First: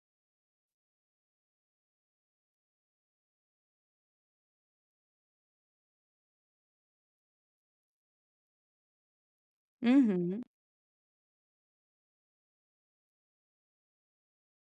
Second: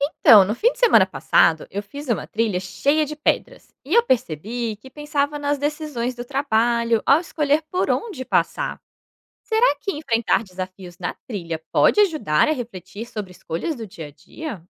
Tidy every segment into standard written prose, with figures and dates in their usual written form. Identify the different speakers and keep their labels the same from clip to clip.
Speaker 1: Então, no fim de semana passado, eu fiz uma trilha cheia de pedras e eu percebi que pensava nas decisões do trabalho ao escolher por onde passar. Será que
Speaker 2: Uhum.
Speaker 1: enfrentar desafios na trilha pode ajudar a refletir sobre escolhas do dia a dia?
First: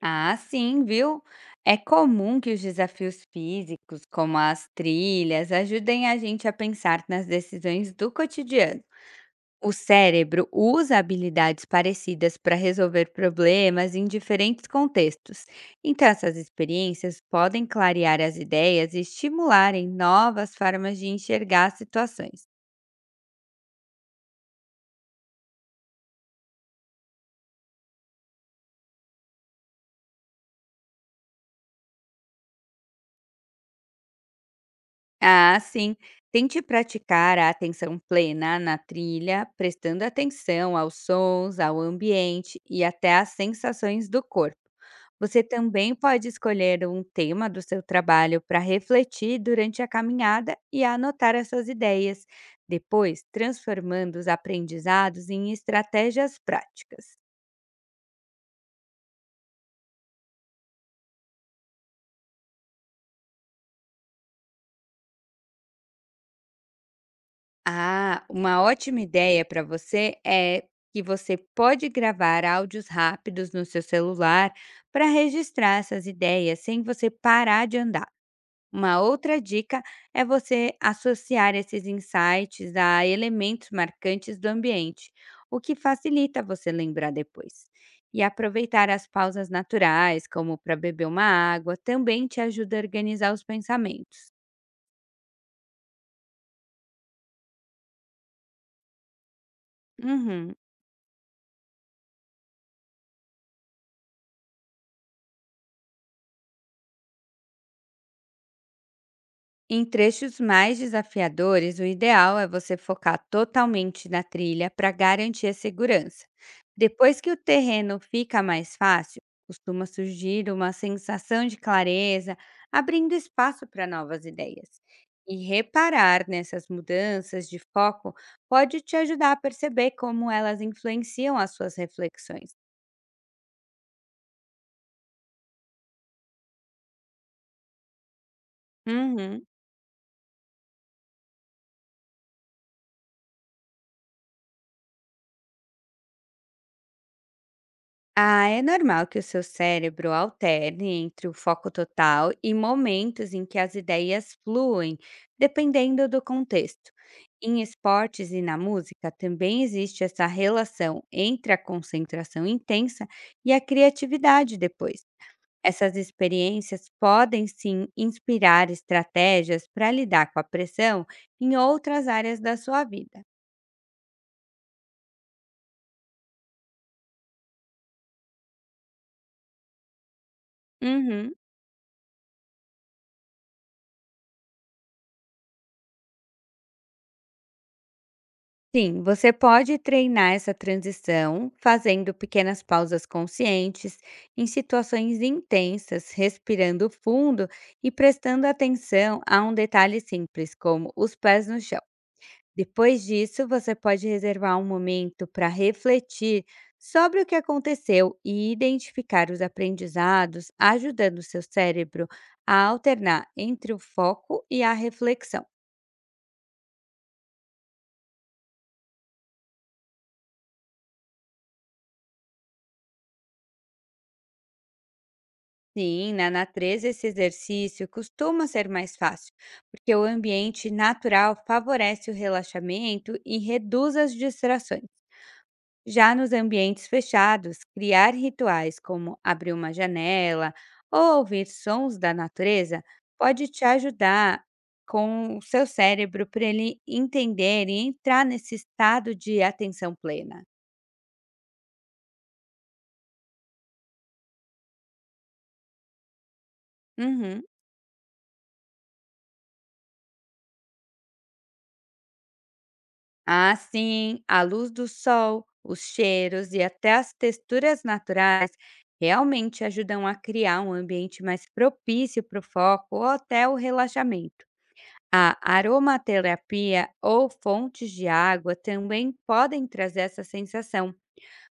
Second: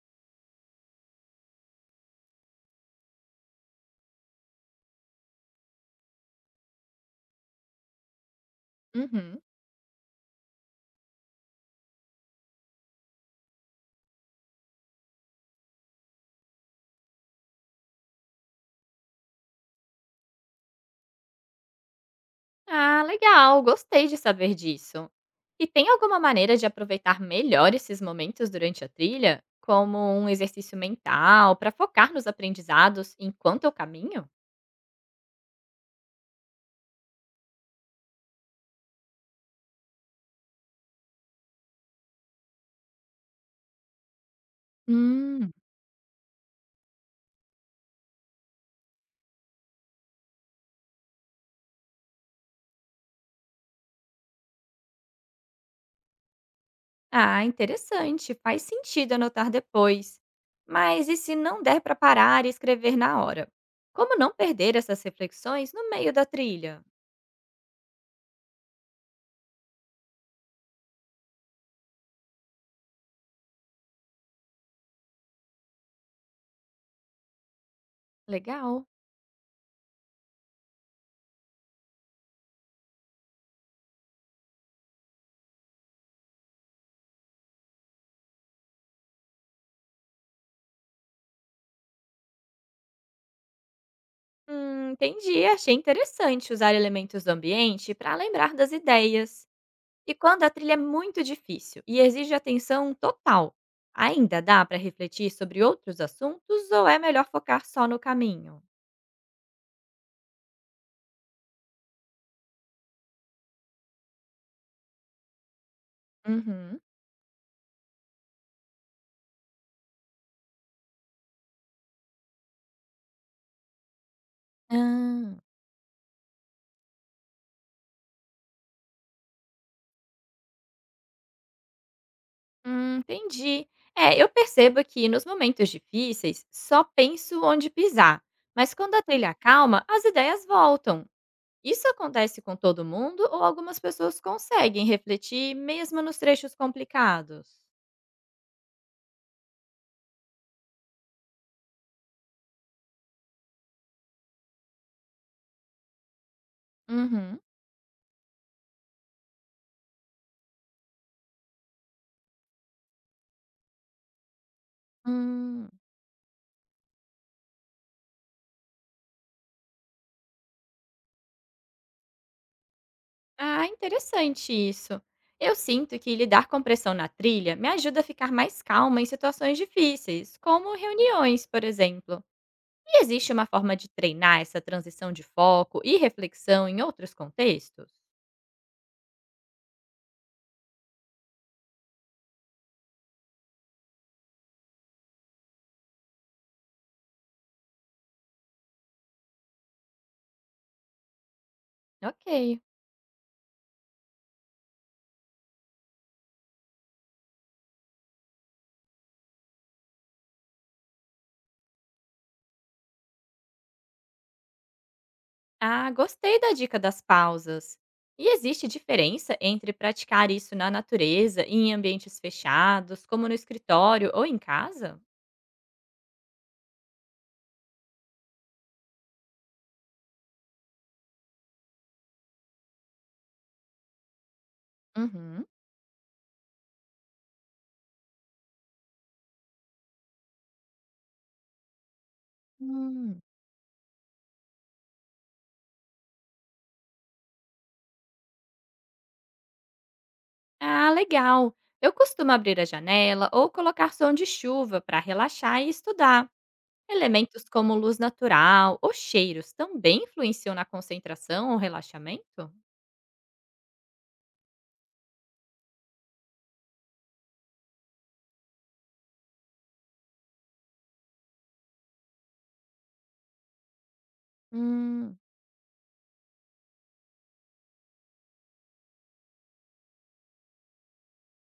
Speaker 2: Ah, sim, viu? É comum que os desafios físicos, como as trilhas, ajudem a gente a pensar nas decisões do cotidiano.
Speaker 1: Uhum.
Speaker 2: O cérebro usa habilidades parecidas para resolver problemas em diferentes contextos. Então, essas experiências podem clarear as ideias e estimularem novas formas de enxergar as situações.
Speaker 1: Ah, legal, gostei de saber disso. E tem alguma maneira de aproveitar melhor esses momentos durante a trilha, como um exercício mental, para focar nos aprendizados enquanto eu caminho?
Speaker 2: Ah, sim. Tente praticar a atenção plena na trilha, prestando atenção aos sons, ao ambiente e até às sensações do corpo. Você
Speaker 1: Hum.
Speaker 2: também pode escolher um tema do seu trabalho para refletir durante a caminhada e anotar as suas ideias, depois transformando os aprendizados em estratégias práticas.
Speaker 1: Ah, interessante. Faz sentido anotar depois. Mas e se não der para parar e escrever na hora? Como não perder essas reflexões no meio da trilha?
Speaker 2: Ah, uma ótima ideia para você é que você pode gravar áudios rápidos no seu celular para registrar essas ideias sem você parar de andar.
Speaker 1: Legal.
Speaker 2: Uma outra dica é você associar esses insights a elementos marcantes do ambiente, o que facilita você lembrar depois. E aproveitar as pausas naturais, como para beber uma água, também te ajuda a organizar os pensamentos.
Speaker 1: Entendi. Achei interessante usar elementos do ambiente para lembrar das ideias. E quando a
Speaker 2: Uhum.
Speaker 1: trilha é muito difícil e exige atenção total, ainda dá para refletir sobre outros assuntos ou é melhor focar só no caminho?
Speaker 2: Em trechos mais desafiadores, o ideal é você focar totalmente na trilha para garantir a segurança.
Speaker 1: Uhum.
Speaker 2: Depois que o terreno fica mais fácil, costuma surgir uma sensação de clareza, abrindo espaço para novas ideias.
Speaker 1: Ah.
Speaker 2: E reparar nessas mudanças de foco pode te ajudar a perceber como elas influenciam as suas reflexões.
Speaker 1: Entendi. É, eu percebo que nos momentos difíceis só penso onde pisar, mas quando a trilha
Speaker 2: Uhum.
Speaker 1: calma, as ideias voltam. Isso acontece com todo mundo ou algumas pessoas conseguem refletir mesmo nos trechos complicados?
Speaker 2: Ah, é normal que o seu cérebro alterne entre o foco total e momentos em que as ideias fluem, dependendo do contexto.
Speaker 1: Uhum.
Speaker 2: Em esportes e na música também existe essa relação entre a concentração intensa e a criatividade depois.
Speaker 1: Hum.
Speaker 2: Essas experiências podem sim inspirar estratégias para lidar com a pressão em outras áreas da sua vida.
Speaker 1: Ah, interessante isso. Eu sinto que lidar com pressão na trilha me ajuda a ficar mais calma em situações difíceis, como
Speaker 2: Uhum.
Speaker 1: reuniões, por exemplo. E existe uma forma de treinar essa transição de foco e reflexão em outros contextos?
Speaker 2: Sim, você pode treinar essa transição fazendo pequenas pausas conscientes em situações intensas, respirando fundo e prestando atenção a um detalhe simples, como os pés no chão.
Speaker 1: Ok.
Speaker 2: Depois disso, você pode reservar um momento para refletir sobre o que aconteceu e identificar os aprendizados, ajudando o seu cérebro a alternar entre o foco e a reflexão.
Speaker 1: Ah, gostei da dica das pausas. E existe diferença entre praticar isso na natureza e em ambientes fechados, como no escritório ou em casa?
Speaker 2: Sim, na natureza esse exercício costuma ser mais fácil, porque o ambiente natural favorece o relaxamento e reduz as distrações.
Speaker 1: Uhum.
Speaker 2: Já nos ambientes fechados, criar rituais como abrir uma janela ou ouvir sons da natureza
Speaker 1: Hum.
Speaker 2: pode te ajudar com o seu cérebro para ele entender e entrar nesse estado de atenção plena.
Speaker 1: Ah, legal. Eu costumo abrir a janela ou colocar som de chuva para relaxar e estudar.
Speaker 2: Uhum.
Speaker 1: Elementos como luz natural ou cheiros também influenciam na concentração ou relaxamento?
Speaker 2: Assim, a luz do sol, os cheiros e até as texturas naturais realmente ajudam a criar um ambiente mais propício para o foco ou até o relaxamento.
Speaker 1: Hum.
Speaker 2: A aromaterapia ou fontes de água também podem trazer essa sensação.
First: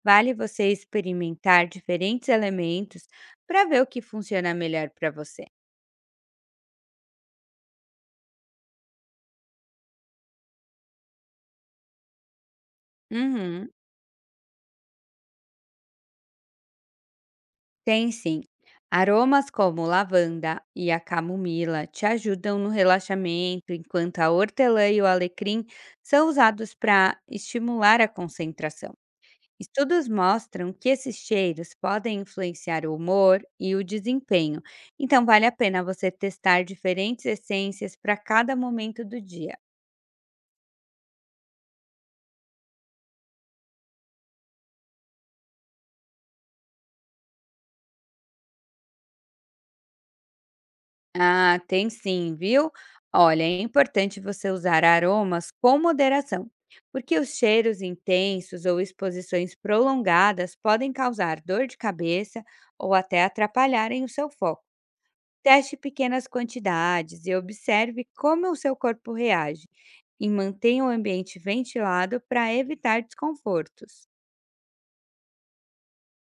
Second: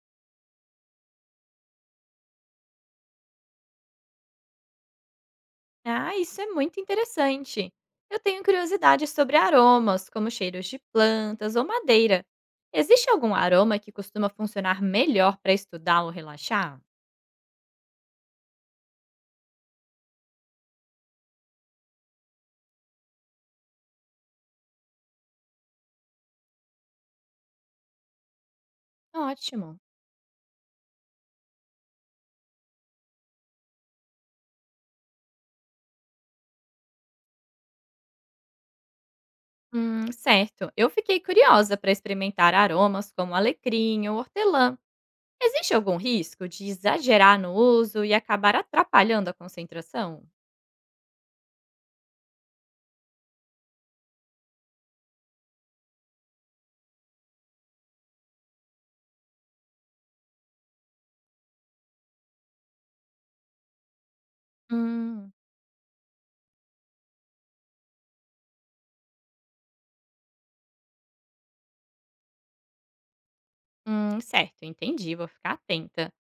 Speaker 2: Vale você experimentar diferentes elementos para ver o que funciona melhor para você.
Speaker 1: Ah, isso é muito interessante. Eu tenho curiosidade sobre aromas, como cheiros de plantas ou madeira. Existe algum
Speaker 2: Uhum.
Speaker 1: aroma que costuma funcionar melhor para estudar ou relaxar?
Speaker 2: Tem sim. Aromas como lavanda e a camomila te ajudam no relaxamento, enquanto a hortelã e o alecrim são usados para estimular a concentração.
Speaker 1: Ótimo.
Speaker 2: Estudos mostram que esses cheiros podem influenciar o humor e o desempenho, então vale a pena você testar diferentes essências para cada momento do dia.
Speaker 1: Certo. Eu fiquei curiosa para experimentar aromas como alecrim ou hortelã. Existe algum risco de exagerar no uso e acabar atrapalhando a concentração?
Speaker 2: Ah, tem sim, viu? Olha, é importante você usar aromas com moderação, porque os cheiros intensos ou exposições prolongadas podem causar dor de cabeça ou até atrapalharem o seu foco.
Speaker 1: Hum.
Speaker 2: Teste pequenas quantidades e observe como o seu corpo reage, e mantenha o ambiente ventilado para evitar desconfortos.
Speaker 1: Certo, entendi, vou ficar atenta.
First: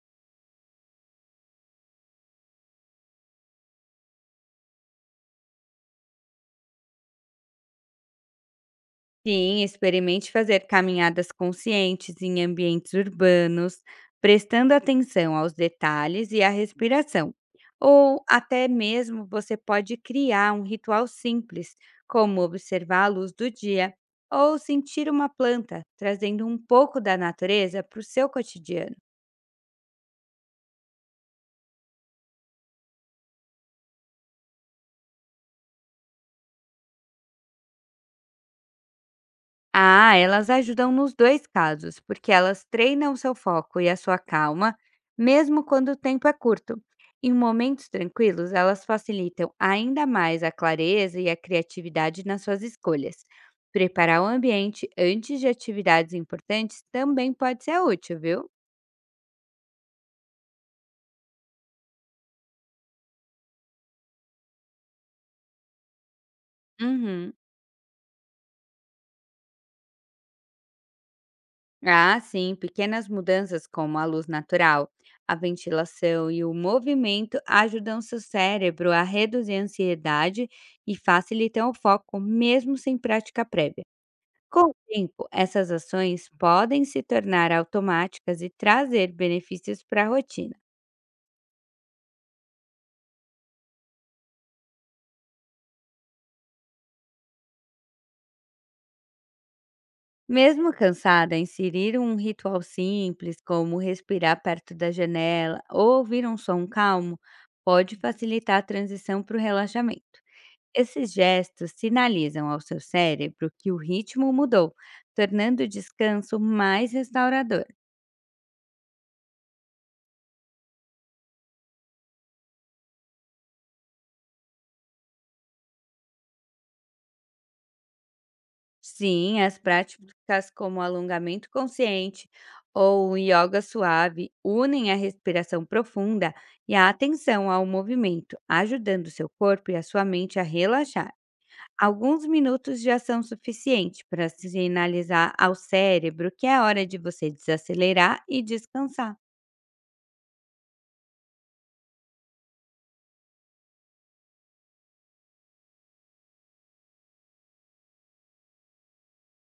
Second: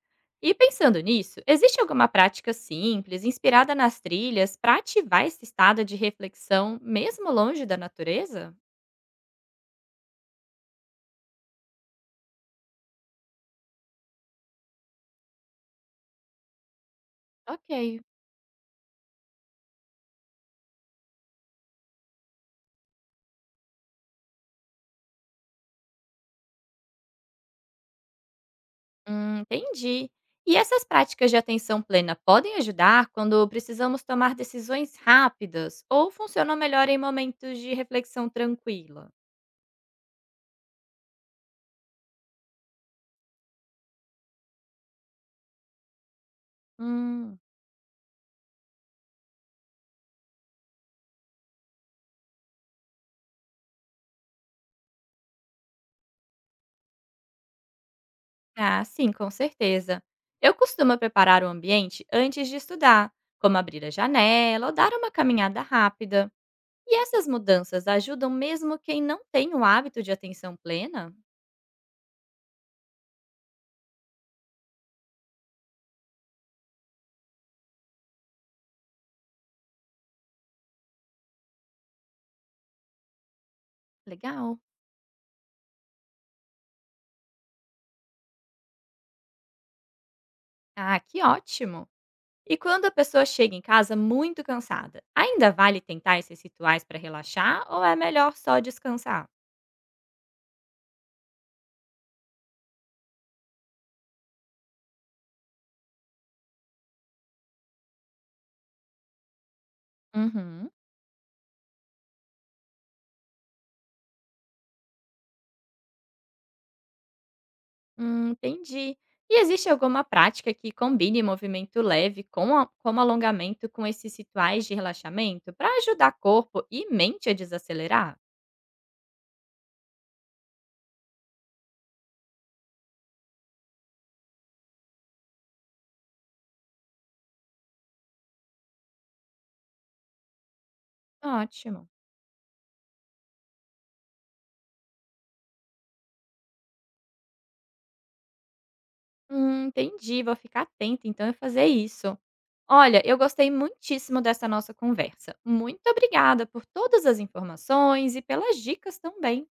Speaker 1: E pensando nisso, existe alguma prática simples, inspirada nas trilhas, para ativar esse estado de reflexão, mesmo longe da natureza?
Speaker 2: Sim, experimente fazer caminhadas conscientes em ambientes urbanos, prestando atenção aos detalhes e à respiração.
Speaker 1: Ok,
Speaker 2: Ou até mesmo você pode criar um ritual simples, como observar a luz do dia ou sentir uma planta, trazendo um pouco da natureza para o seu cotidiano.
Speaker 1: entendi. E essas práticas de atenção plena podem ajudar quando precisamos tomar decisões rápidas ou funcionam melhor em momentos de reflexão tranquila?
Speaker 2: Ah, elas ajudam nos dois casos, porque elas treinam seu foco e a sua calma, mesmo quando o tempo é curto. Em
Speaker 1: Hum.
Speaker 2: momentos tranquilos, elas facilitam ainda mais a clareza e a criatividade nas suas escolhas. Preparar o ambiente antes de atividades importantes também pode ser útil, viu?
Speaker 1: Ah, sim, com certeza. Eu costumo preparar o ambiente antes de estudar, como abrir a janela ou dar uma caminhada rápida. E essas
Speaker 2: Uhum.
Speaker 1: mudanças ajudam mesmo quem não tem o hábito de atenção plena?
Speaker 2: Ah, sim, pequenas mudanças como a luz natural, a ventilação e o movimento ajudam seu cérebro a reduzir a ansiedade e facilitam o foco, mesmo sem prática prévia.
Speaker 1: Legal.
Speaker 2: Com o tempo, essas ações podem se tornar automáticas e trazer benefícios para a rotina.
Speaker 1: Ah, que ótimo! E quando a pessoa chega em casa muito cansada, ainda vale tentar esses rituais para relaxar ou é melhor só descansar?
Speaker 2: Mesmo cansada, inserir um ritual simples, como respirar perto da janela ou ouvir um som calmo, pode facilitar a transição para o relaxamento.
Speaker 1: Uhum.
Speaker 2: Esses gestos sinalizam ao seu cérebro que o ritmo mudou, tornando o descanso mais restaurador.
Speaker 1: Entendi. E existe alguma prática que combine movimento leve com como alongamento com esses rituais de relaxamento para ajudar corpo e mente a desacelerar?
Speaker 2: Sim, as práticas como alongamento consciente ou um yoga suave unem a respiração profunda e a atenção ao movimento, ajudando seu corpo e a sua mente a relaxar.
Speaker 1: Ótimo.
Speaker 2: Alguns minutos já são suficientes para sinalizar ao cérebro que é hora de você desacelerar e descansar.
Speaker 1: Entendi. Vou ficar atenta então a fazer isso. Olha, eu gostei muitíssimo dessa nossa conversa. Muito obrigada por todas as informações e pelas dicas também.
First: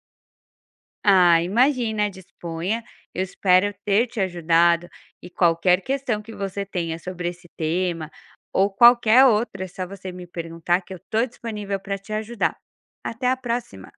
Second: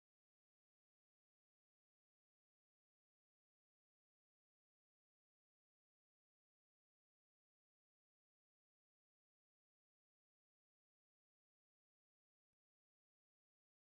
Speaker 2: Ah, imagina, disponha. Eu espero ter te ajudado e qualquer questão que você tenha sobre esse tema ou qualquer outra, é só você me perguntar que eu estou disponível para te ajudar. Até a próxima!